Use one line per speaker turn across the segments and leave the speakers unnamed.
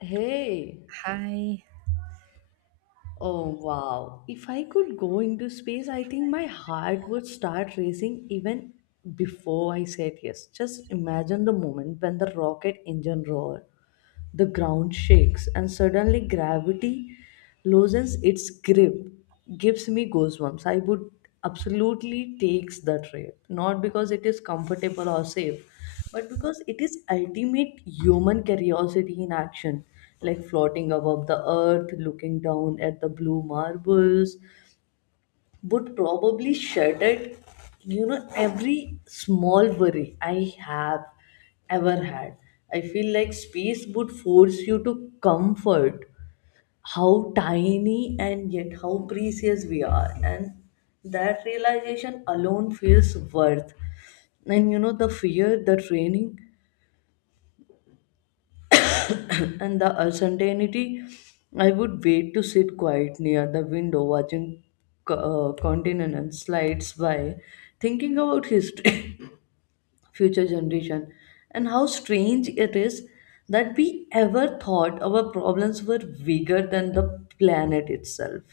Hey.
Hi.
Oh wow. If I could go into space, I think my heart would start racing even before I said yes. Just imagine the moment when the rocket engine roared, the ground shakes, and suddenly gravity loosens its grip. Gives me goosebumps. I would absolutely takes the trip, not because it is comfortable or safe, but because it is ultimate human curiosity in action, like floating above the earth, looking down at the blue marbles, would probably shattered every small worry I have ever had. I feel like space would force you to comfort how tiny and yet how precious we are, and that realization alone feels worth, and the fear, the training, and the uncertainty. I would wait to sit quiet near the window, watching continents slides by, thinking about history. Future generation, and how strange it is that we ever thought our problems were bigger than the planet itself.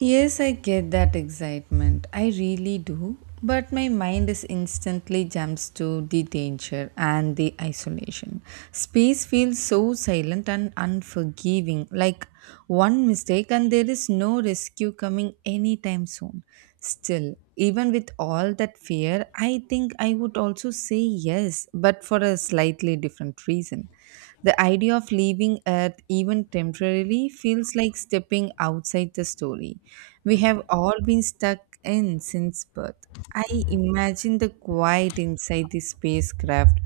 Yes, I get that excitement. I really do. But my mind is instantly jumps to the danger and the isolation. Space feels so silent and unforgiving, like one mistake and there is no rescue coming anytime soon. Still, even with all that fear, I think I would also say yes, but for a slightly different reason. The idea of leaving Earth, even temporarily, feels like stepping outside the story we have all been stuck in since birth. I imagine the quiet inside the spacecraft,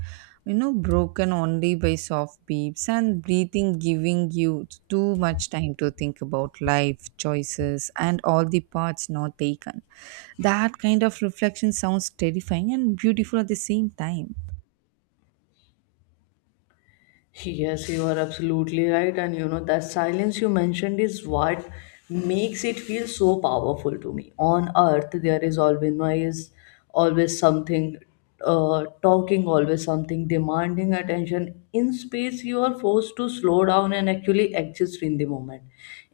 broken only by soft beeps and breathing, giving you too much time to think about life, choices, and all the paths not taken. That kind of reflection sounds terrifying and beautiful at the same time.
Yes, you are absolutely right. That silence you mentioned is what makes it feel so powerful to me. On earth, there is always noise, always something talking, always something demanding attention. In space, you are forced to slow down and actually exist in the moment.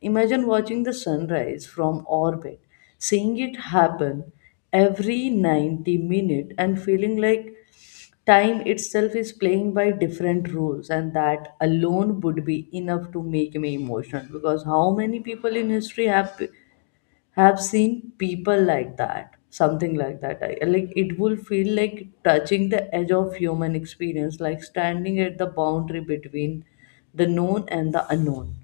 Imagine watching the sunrise from orbit, seeing it happen every 90 minutes, and feeling like time itself is playing by different rules, and that alone would be enough to make me emotional. Because how many people in history have seen people like that, something like that? I, like, it will feel like touching the edge of human experience, like standing at the boundary between the known and the unknown.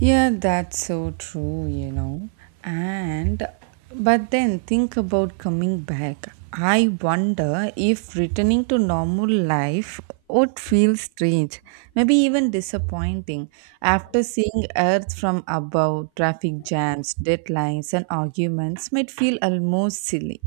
Yeah, that's so true. And but then think about coming back. I wonder if returning to normal life would feel strange, maybe even disappointing after seeing Earth from above, traffic jams, deadlines, and arguments might feel almost silly.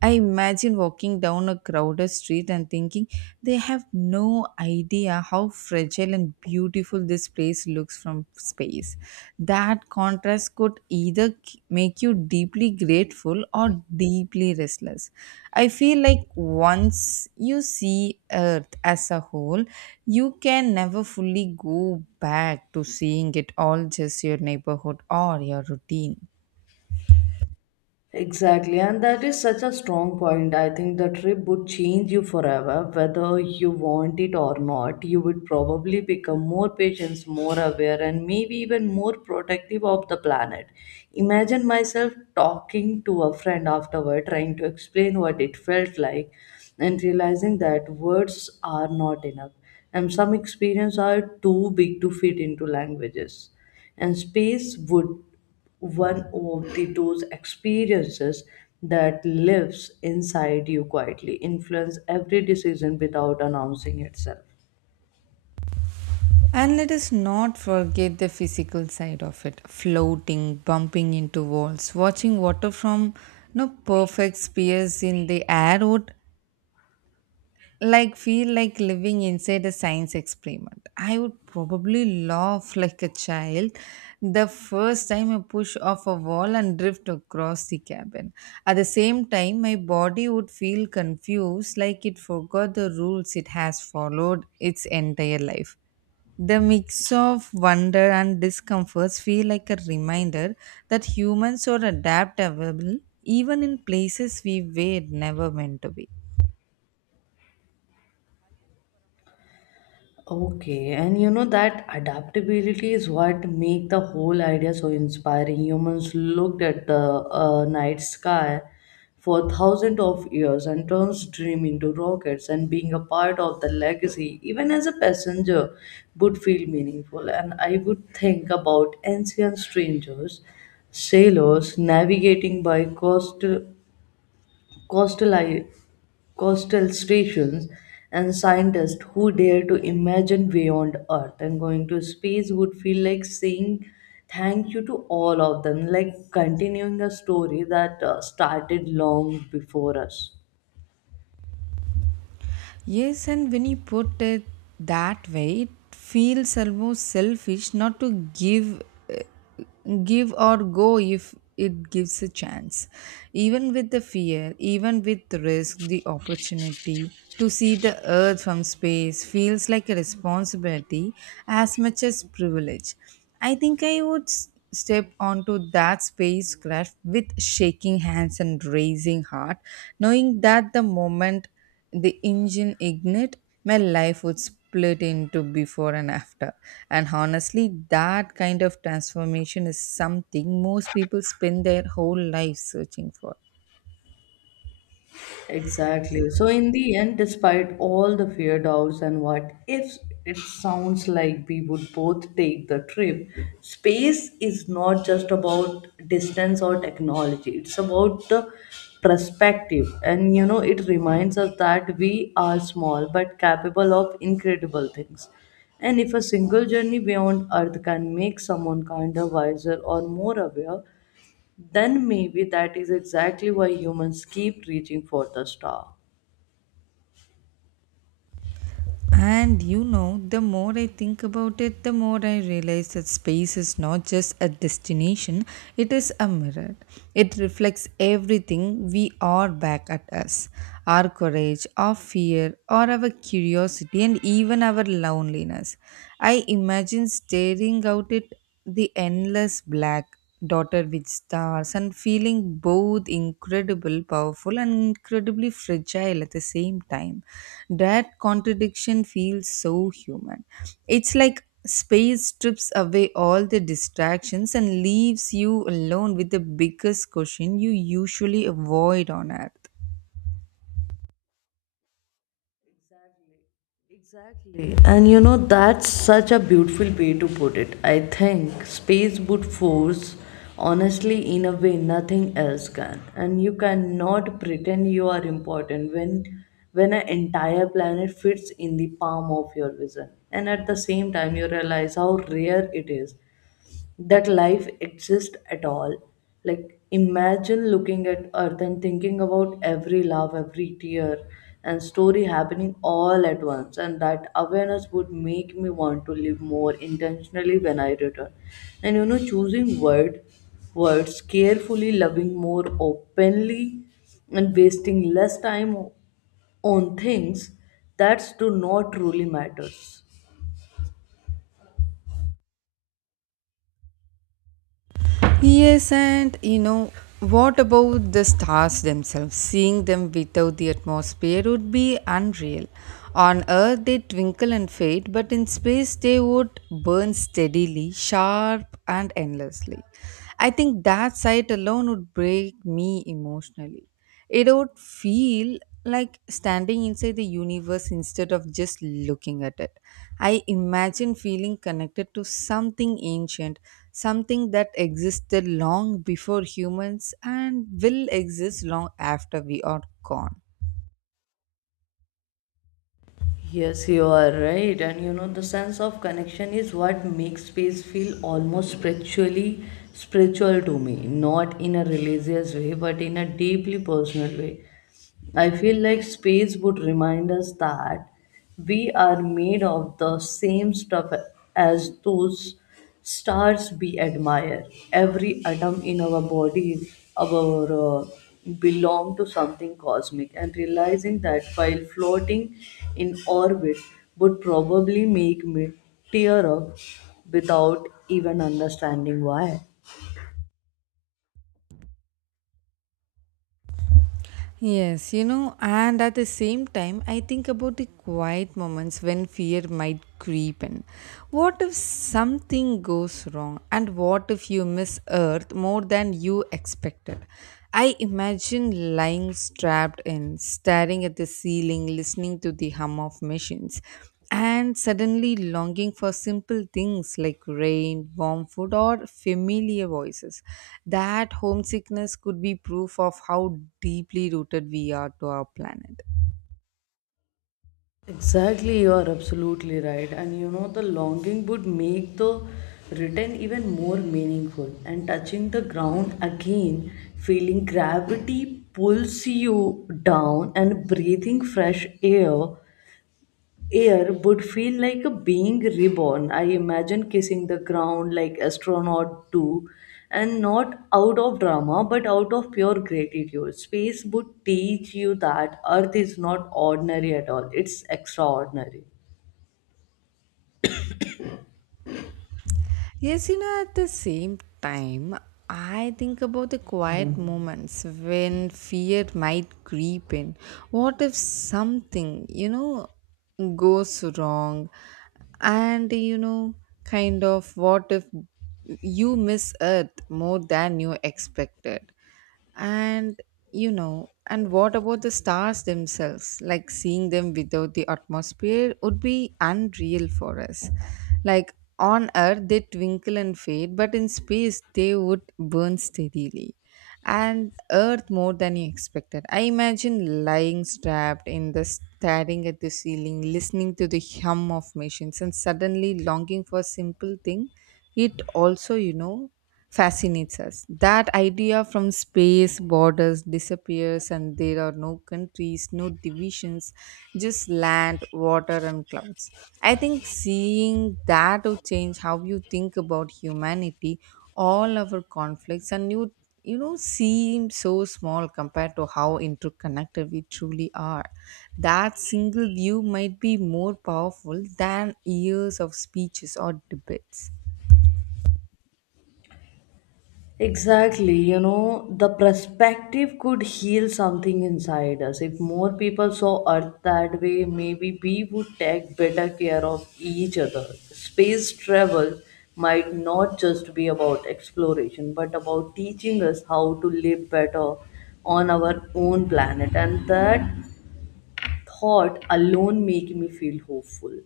I imagine walking down a crowded street and thinking they have no idea how fragile and beautiful this place looks from space. That contrast could either make you deeply grateful or deeply restless. I feel like once you see Earth as a whole, you can never fully go back to seeing it all just your neighborhood or your routine.
Exactly, and that is such a strong point. I think the trip would change you forever, whether you want it or not. You would probably become more patient, more aware, and maybe even more protective of the planet. Imagine myself talking to a friend afterward, trying to explain what it felt like, and realizing that words are not enough, and some experiences are too big to fit into languages. And space would one of the those experiences that lives inside you quietly, influence every decision without announcing itself.
And let us not forget the physical side of it floating, bumping into walls, watching water from no perfect spheres in the air would like feel like living inside a science experiment. I would probably laugh like a child the first time I push off a wall and drift across the cabin. At the same time, my body would feel confused like it forgot the rules it has followed its entire life. The mix of wonder and discomforts feel like a reminder that humans are adaptable even in places we were never meant to be.
Okay, and you know that adaptability is what make the whole idea so inspiring. Humans looked at the night sky for thousands of years and turns dream into rockets, and being a part of the legacy, even as a passenger, would feel meaningful. And I would think about ancient strangers, sailors navigating by coastal, i- coastal stations, and scientists who dare to imagine beyond Earth. And going to space would feel like saying thank you to all of them, like continuing a story that started long before us.
Yes, and when you put it that way, it feels almost selfish not to uh, give or go if it gives a chance. Even with the fear, even with the risk, the opportunity to see the earth from space feels like a responsibility as much as privilege. I think I would step onto that spacecraft with shaking hands and raising heart, knowing that the moment the engine ignite, my life would split into before and after. And honestly, that kind of transformation is something most people spend their whole life searching for.
Exactly. So, in the end, despite all the fear, doubts, and what ifs, it sounds like we would both take the trip. Space is not just about distance or technology, it's about the perspective. It reminds us that we are small but capable of incredible things. And if a single journey beyond Earth can make someone kinder, wiser, or more aware, then maybe that is exactly why humans keep reaching for the star.
And you know, the more I think about it, the more I realize that space is not just a destination, it is a mirror. It reflects everything we are back at us our courage, our fear, or our curiosity, and even our loneliness. I imagine staring out at the endless black dotted with stars and feeling both incredible powerful and incredibly fragile at the same time, that contradiction feels so human. It's like space strips away all the distractions and leaves you alone with the biggest question you usually avoid on earth.
Exactly. Exactly. That's such a beautiful way to put it. I think space would force, honestly, in a way nothing else can. And you cannot pretend you are important when an entire planet fits in the palm of your vision. And at the same time, you realize how rare it is that life exists at all. Like, imagine looking at Earth and thinking about every laugh, every tear, and story happening all at once. And that awareness would make me want to live more intentionally when I return. Choosing words carefully, loving more openly, and wasting less time on things that do not truly matters.
Yes, and you know, what about the stars themselves? Seeing them without the atmosphere would be unreal. On Earth, they twinkle and fade, but in space, they would burn steadily, sharp, and endlessly. I think that sight alone would break me emotionally. It would feel like standing inside the universe instead of just looking at it. I imagine feeling connected to something ancient, something that existed long before humans and will exist long after we are gone.
Yes, you are right. The sense of connection is what makes space feel almost spiritual to me, not in a religious way, but in a deeply personal way. I feel like space would remind us that we are made of the same stuff as those stars we admire, every atom in our body, our uh, belong to something cosmic, and realizing that while floating in orbit would probably make me tear up without even understanding why.
Yes, you know, and at the same time, I think about the quiet moments when fear might creep in. What if something goes wrong? And what if you miss Earth more than you expected? I imagine lying strapped in, staring at the ceiling, listening to the hum of machines and suddenly longing for simple things like rain, warm food, or familiar voices. That homesickness could be proof of how deeply rooted we are to our planet.
Exactly, you are absolutely right. The longing would make the return even more meaningful. And touching the ground again, feeling gravity pulls you down and breathing fresh air would feel like a being reborn. I imagine kissing the ground like astronaut do, and not out of drama, but out of pure gratitude. Space would teach you that Earth is not ordinary at all; it's extraordinary.
Yes, you know, at the same time, I think about the quiet moments when fear might creep in. What if something, goes wrong? And what if you miss Earth more than you expected? And and what about the stars themselves? Like seeing them without the atmosphere would be unreal for us. Like on Earth, they twinkle and fade, but in space, they would burn steadily. And Earth more than you expected. I imagine lying strapped in the staring at the ceiling, listening to the hum of machines, and suddenly longing for a simple thing. It also, fascinates us. That idea from space, borders disappears, and there are no countries, no divisions, just land, water, and clouds. I think seeing that would change how you think about humanity, all our conflicts, and you know seem so small compared to how interconnected we truly are. That single view might be more powerful than years of speeches or debates.
Exactly, the perspective could heal something inside us. If more people saw Earth that way, maybe we would take better care of each other. Space travel might not just be about exploration, but about teaching us how to live better on our own planet. And that thought alone make me feel hopeful.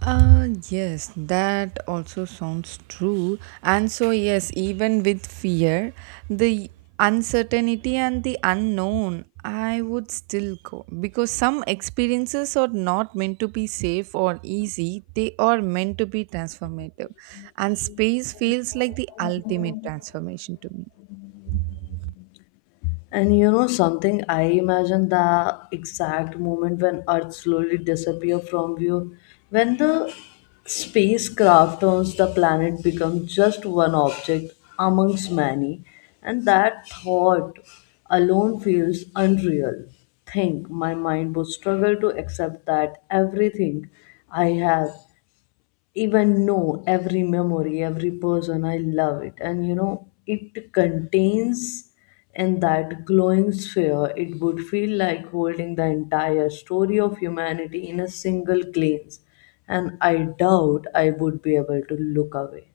Yes, that also sounds true. And so, yes, even with fear, the uncertainty and the unknown, I would still go because some experiences are not meant to be safe or easy, they are meant to be transformative. And space feels like the ultimate transformation to me.
And you know something, I imagine the exact moment when Earth slowly disappear from view, when the spacecraft turns, the planet becomes just one object amongst many, and that thought alone feels unreal. Think my mind would struggle to accept that everything I have even know, every memory, every person. I love it. It contains in that glowing sphere, it would feel like holding the entire story of humanity in a single glance. And I doubt I would be able to look away.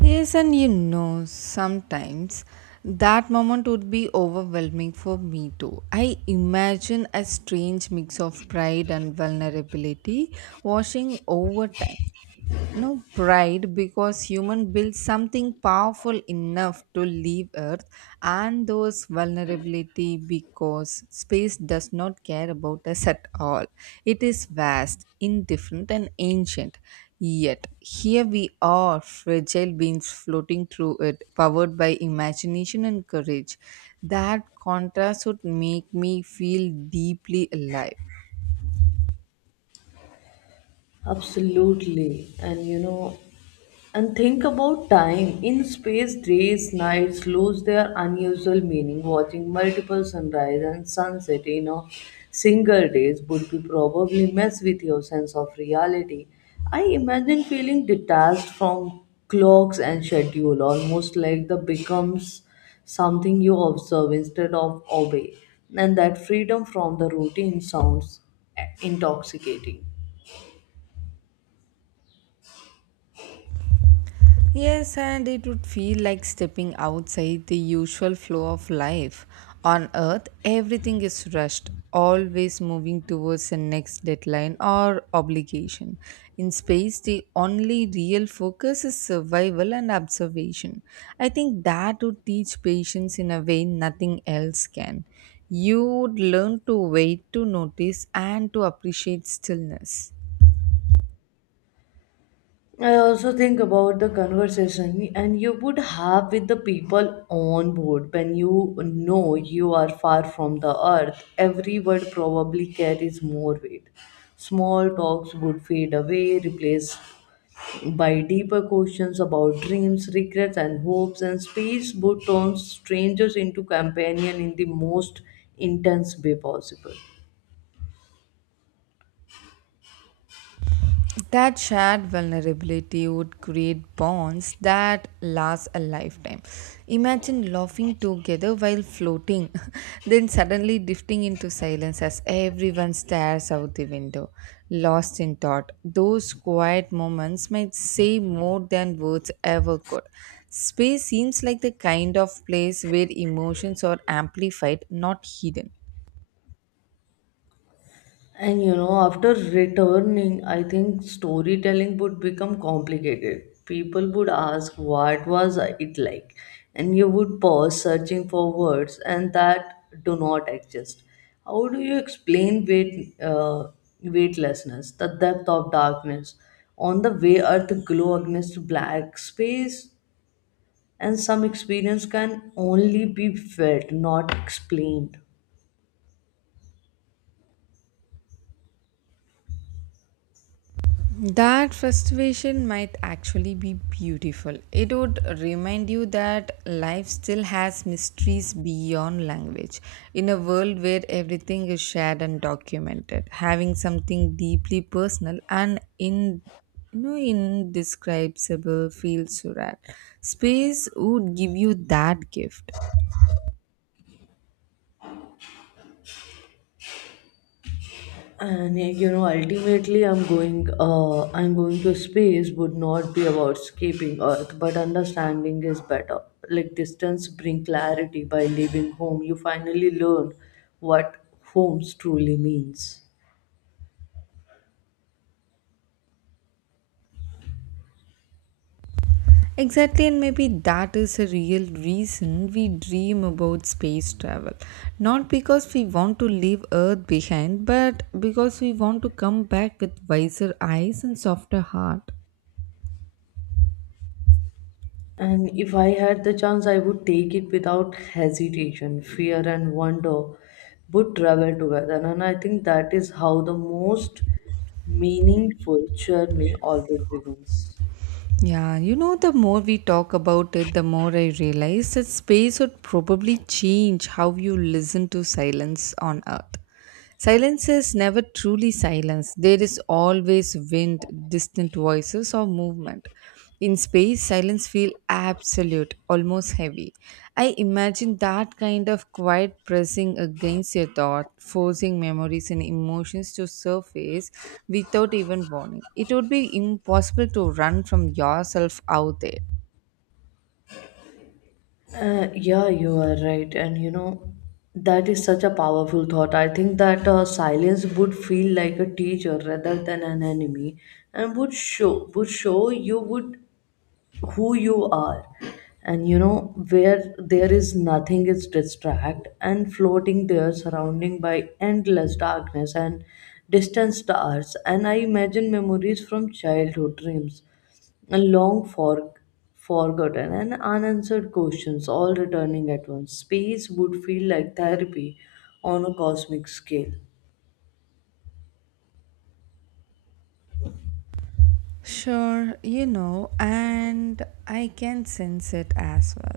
Yes, and you know, sometimes that moment would be overwhelming for me too. I imagine a strange mix of pride and vulnerability washing over time, no pride because human build something powerful enough to leave earth, and those vulnerability because space does not care about us at all. It is vast indifferent and ancient, yet here we are fragile beings floating through it powered by imagination and courage. That contrast would make me feel deeply alive.
Absolutely. And think about time. In space, days, nights lose their unusual meaning. Watching multiple sunrise and sunset in a single day would be probably mess with your sense of reality. I imagine feeling detached from clocks and schedule, almost like the becomes something you observe instead of obey. And that freedom from the routine sounds intoxicating.
Yes, and it would feel like stepping outside the usual flow of life. On Earth, everything is rushed, always moving towards the next deadline or obligation. In space, the only real focus is survival and observation. I think that would teach patience in a way nothing else can. You would learn to wait, to notice, and to appreciate stillness.
I also think about the conversation and you would have with the people on board when you know you are far from the earth. Every word probably carries more weight. Small talks would fade away, replaced by deeper questions about dreams, regrets, and hopes, and space would turn strangers into companion in the most intense way possible.
That shared vulnerability would create bonds that last a lifetime. Imagine laughing together while floating, then suddenly drifting into silence as everyone stares out the window, lost in thought. Those quiet moments might say more than words ever could. Space seems like the kind of place where emotions are amplified, not hidden.
After returning, I think storytelling would become complicated. People would ask, "What was it like?" And you would pause, searching for words, and that do not exist. How do you explain weightlessness, the depth of darkness? On the way, earth glow against black space, and some experience can only be felt, not explained.
That frustration might actually be beautiful. It would remind you that life still has mysteries beyond language. In a world where everything is shared and documented, having something deeply personal and indescribable feels surreal. Space would give you that gift.
And eh, you know, Ultimately, I'm going to space would not be about escaping Earth, but understanding is better. Like distance bring clarity. By leaving home, you finally learn what homes truly means.
Exactly, and maybe that is a real reason we dream about space travel. Not because we want to leave Earth behind, but because we want to come back with wiser eyes and softer heart.
And if I had the chance, I would take it without hesitation. Fear and wonder would travel together, and I think that is how the most meaningful journey always begins.
Yeah, you know, the more we talk about it, the more I realize that space would probably change how you listen to silence on Earth. Silence is never truly silence. There is always wind, distant voices, or movement. In space, silence feels absolute, almost heavy. I imagine that kind of quiet pressing against your thought, forcing memories and emotions to surface without even warning. It would be impossible to run from yourself out there.
Yeah, you are right. That is such a powerful thought. I think that silence would feel like a teacher rather than an enemy, and would show you would who you are, and you know where there is nothing is distract, and floating there surrounding by endless darkness and distant stars, and I imagine memories from childhood dreams and long for forgotten and unanswered questions all returning at once. Space would feel like therapy on a cosmic scale.
Sure, you know, and I can sense it as well.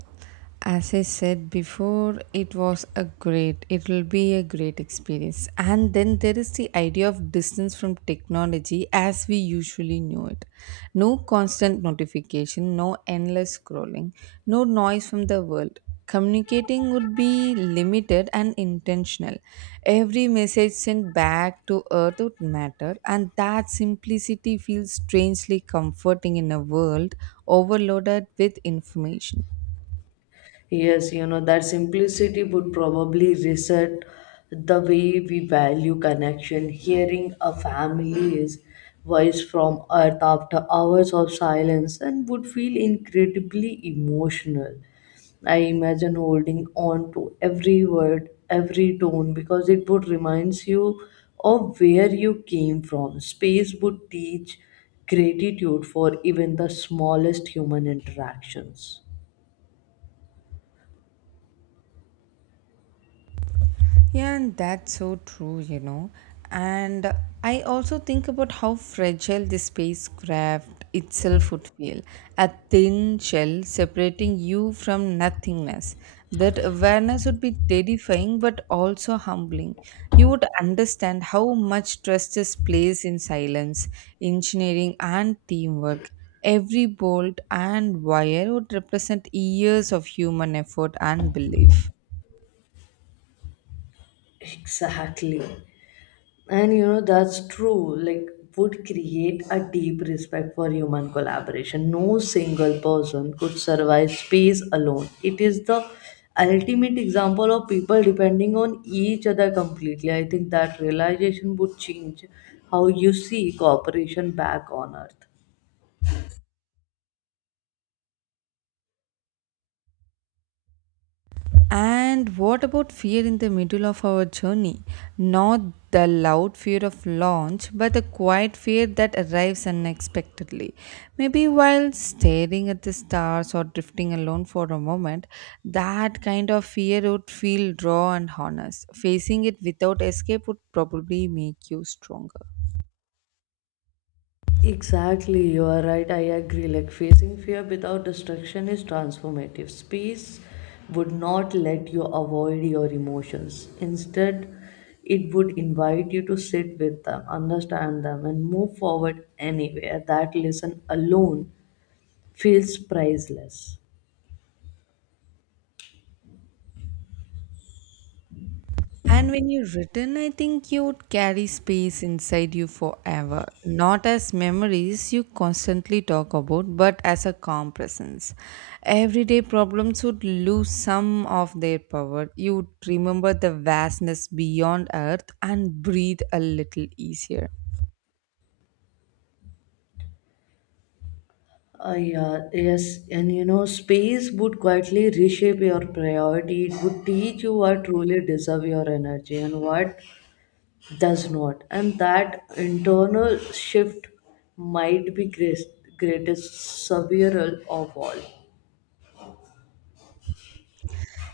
As I said before, it will be a great experience. And then there is the idea of distance from technology as we usually know it. No constant notification, no endless scrolling, no noise from the world communicating would be limited and intentional. Every message sent back to earth would matter, and that simplicity feels strangely comforting in a world overloaded with information.
Yes, that simplicity would probably reset the way we value connection. Hearing a family's voice from earth after hours of silence and would feel incredibly emotional. I imagine holding on to every word, every tone, because it would reminds you of where you came from. Space would teach gratitude for even the smallest human interactions.
Yeah, and that's so true. And I also think about how fragile the spacecraft itself would feel, a thin shell separating you from nothingness. That awareness would be terrifying but also humbling. You would understand how much trust is placed in silence, engineering, and teamwork. Every bolt and wire would represent years of human effort and belief.
Exactly. That's true. Like, would create a deep respect for human collaboration. No single person could survive space alone. It is the ultimate example of people depending on each other completely. I think that realization would change how you see cooperation back on Earth.
And what about fear in the middle of our journey? Not the loud fear of launch, but the quiet fear that arrives unexpectedly. Maybe while staring at the stars or drifting alone for a moment, that kind of fear would feel raw and honest. Facing it without escape would probably make you stronger.
Exactly, you are right. I agree. Like facing fear without destruction is transformative. Space would not let you avoid your emotions. Instead, it would invite you to sit with them, understand them, and move forward anywhere. That lesson alone feels priceless.
And when you return, I think you would carry space inside you forever, not as memories you constantly talk about, but as a calm presence. Everyday problems would lose some of their power. You would remember the vastness beyond Earth and breathe a little easier.
Yeah, yes, space would quietly reshape your priority. It would teach you what truly deserve your energy and what does not, and that internal shift might be great, greatest several of all.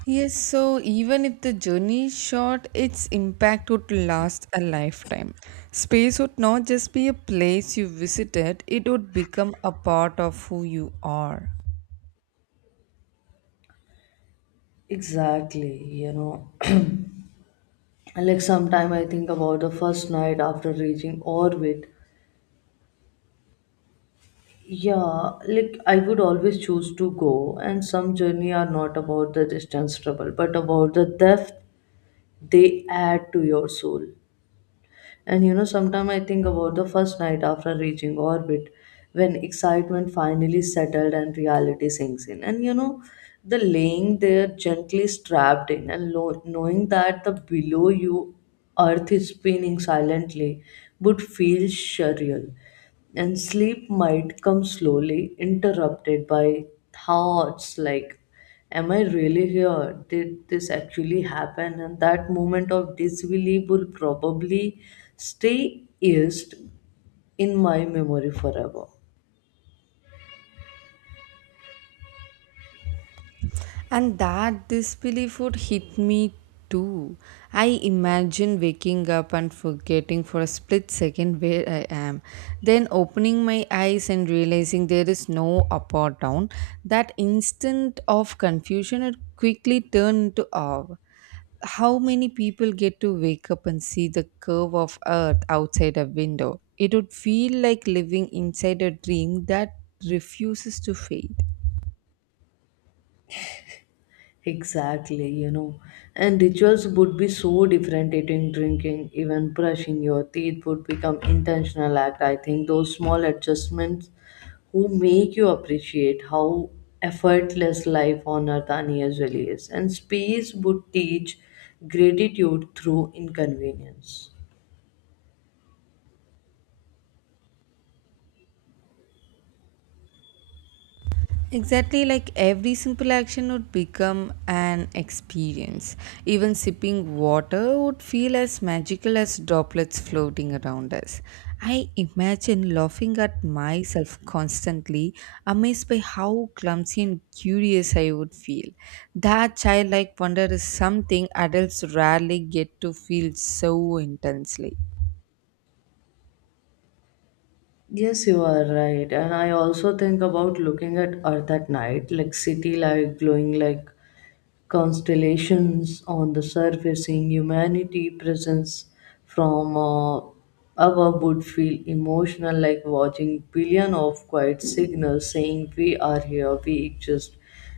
Yes, so even if the journey is short, its impact would last a lifetime. Space would not just be a place you visited, it would become a part of who you are.
Exactly, and like sometime I think about the first night after reaching orbit. Yeah, like I would always choose to go, and some journey are not about the distance travel, but about the depth they add to your soul. Sometimes I think about the first night after reaching orbit, when excitement finally settled and reality sinks in. The laying there gently strapped in and knowing that the below you earth is spinning silently would feel surreal, and sleep might come slowly, interrupted by thoughts like am I really here? Did this actually happen? And that moment of disbelief will probably stay erased in my memory forever.
And that disbelief would hit me too. I imagine waking up and forgetting for a split second where I am, then opening my eyes and realizing there is no up or down. That instant of confusion had quickly turned into awe. How many people get to wake up and see the curve of Earth outside a window? It would feel like living inside a dream that refuses to fade.
Exactly, And rituals would be so different. Eating, drinking, even brushing your teeth would become intentional act. I think those small adjustments who make you appreciate how effortless life on earth unusually is. And space would teach gratitude through inconvenience.
Exactly, like every simple action would become an experience. Even sipping water would feel as magical as droplets floating around us. I imagine laughing at myself constantly, amazed by how clumsy and curious I would feel. That childlike wonder is something adults rarely get to feel so intensely.
Yes, you are right. And I also think about looking at Earth at night, like city light glowing like constellations on the surface, seeing humanity presence from above would feel emotional, like watching billion of quiet signals saying we are here, we exist.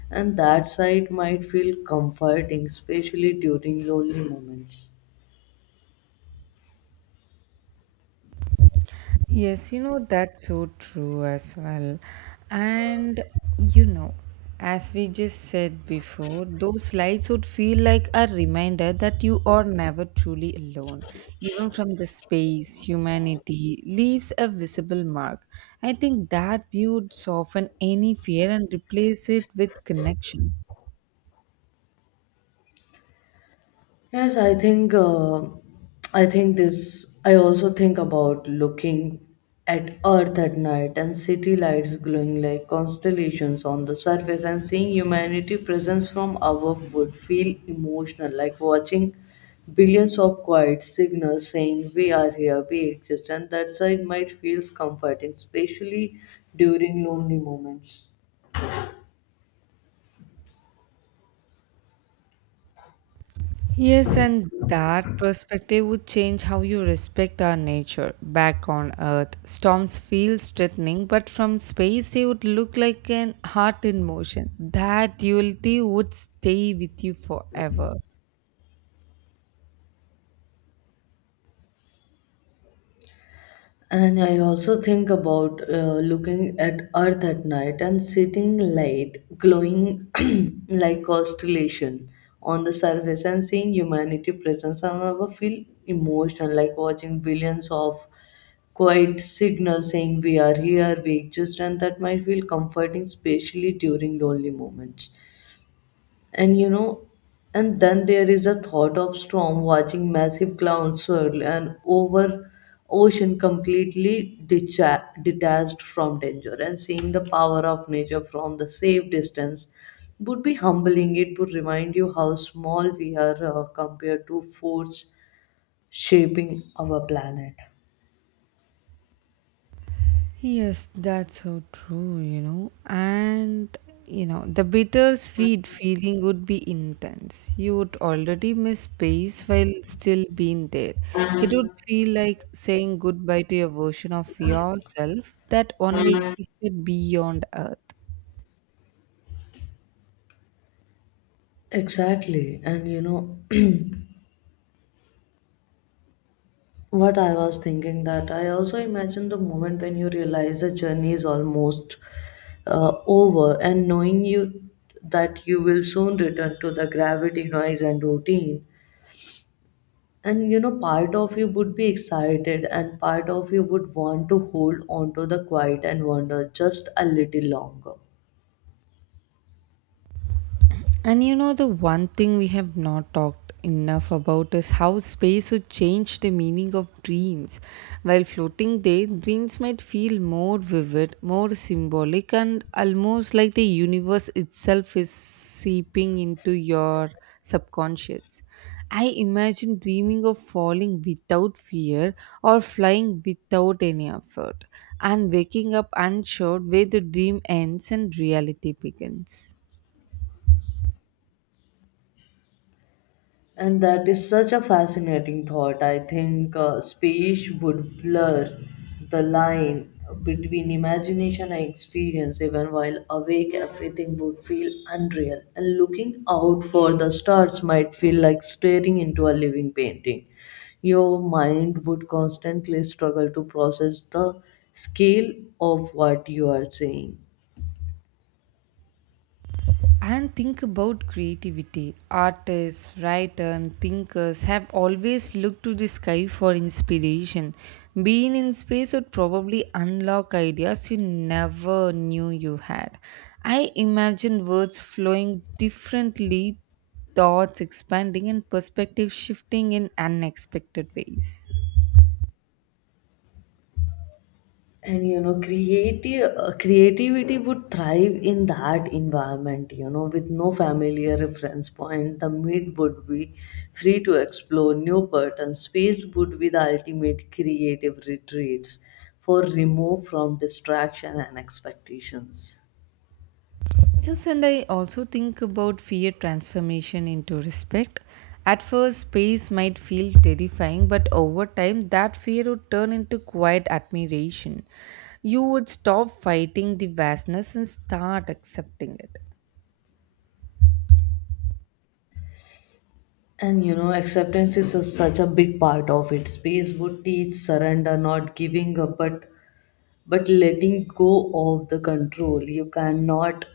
And that sight might feel comforting, especially during lonely moments.
Yes, you know, that's so true as well. And you know, as we just said before, those slides would feel like a reminder that you are never truly alone. Even from the space, humanity leaves a visible mark. I think that view would soften any fear and replace it with connection.
Yes, I think this. I also think about looking at Earth at night and city lights glowing like constellations on the surface, and seeing humanity presence from above would feel emotional, like watching billions of quiet signals saying we are here, we exist, and that side might feels comforting, especially during lonely moments.
Yes, and that perspective would change how you respect our nature. Back on Earth, storms feel threatening, but from space they would look like an heart in motion. That duality would stay with you forever.
And I also think about looking at Earth at night and sitting light glowing like constellation on the surface and seeing humanity presence. I never feel emotional, like watching billions of quiet signals saying we are here, we exist, and that might feel comforting, especially during lonely moments. And you know, and then there is a thought of storm, watching massive clouds swirl and over ocean, completely detached from danger, and seeing the power of nature from the safe distance would be humbling. It would remind you how small we are compared to force shaping our planet.
Yes, that's so true, you know. And, you know, the bittersweet feeling would be intense. You would already miss space while still being there. It would feel like saying goodbye to a version of yourself that only existed beyond Earth.
Exactly. And what I was thinking that I also imagine the moment when you realize the journey is almost over, and knowing you that you will soon return to the gravity, noise, and routine. And you know, part of you would be excited, and part of you would want to hold on to the quiet and wonder just a little longer.
And you know, the one thing we have not talked enough about is how space would change the meaning of dreams. While floating there, dreams might feel more vivid, more symbolic, and almost like the universe itself is seeping into your subconscious. I imagine dreaming of falling without fear or flying without any effort, and waking up unsure where the dream ends and reality begins.
And that is such a fascinating thought. I think space would blur the line between imagination and experience. Even while awake, everything would feel unreal. And looking out for the stars might feel like staring into a living painting. Your mind would constantly struggle to process the scale of what you are seeing.
And think about creativity. Artists, writers, thinkers have always looked to the sky for inspiration. Being in space would probably unlock ideas you never knew you had. I imagine words flowing differently, thoughts expanding, and perspective shifting in unexpected ways.
And you know, creative creativity would thrive in that environment. You know, with no familiar reference point, the meat would be free to explore new patterns. Space would be the ultimate creative retreats, for remove from distraction and expectations.
Yes, and I also think about fear transformation into respect. At first, space might feel terrifying, but over time, that fear would turn into quiet admiration. You would stop fighting the vastness and start accepting it.
And you know, acceptance is a, such a big part of it. Space would teach surrender, not giving up, but letting go of the control you cannot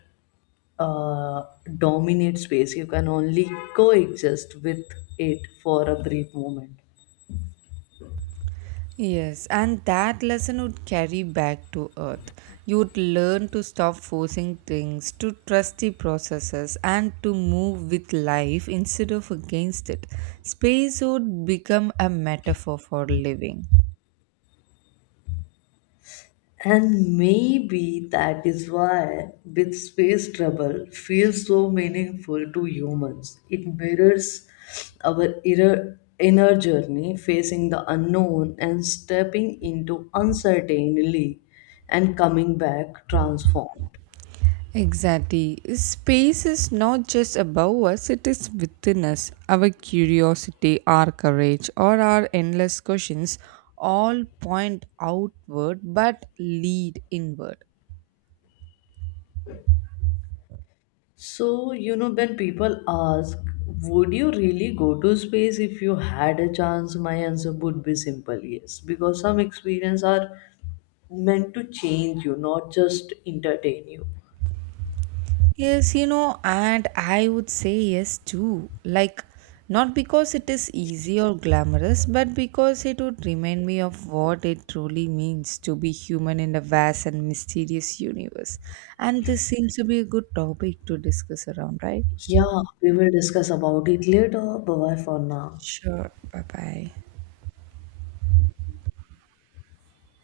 uh, dominate. Space you can only coexist with it for a brief moment.
Yes, and that lesson would carry back to earth. You would learn to stop forcing things, to trust the processes, and to move with life instead of against it. Space would become a metaphor for living.
And maybe that is why with space travel feels so meaningful to humans. It mirrors our inner journey, facing the unknown and stepping into uncertainty and coming back transformed.
Exactly. Space is not just above us, it is within us. Our curiosity, our courage, or our endless questions all point outward but lead inward.
So, you know, when people ask, would you really go to space if you had a chance? My answer would be simple yes, because some experiences are meant to change you, not just entertain you.
Yes, you know, and I would say yes too. Like, not because it is easy or glamorous, but because it would remind me of what it truly means to be human in a vast and mysterious universe. And this seems to be a good topic to discuss around, right?
Yeah, we will discuss about it later. Bye bye for now.
Sure. Bye bye.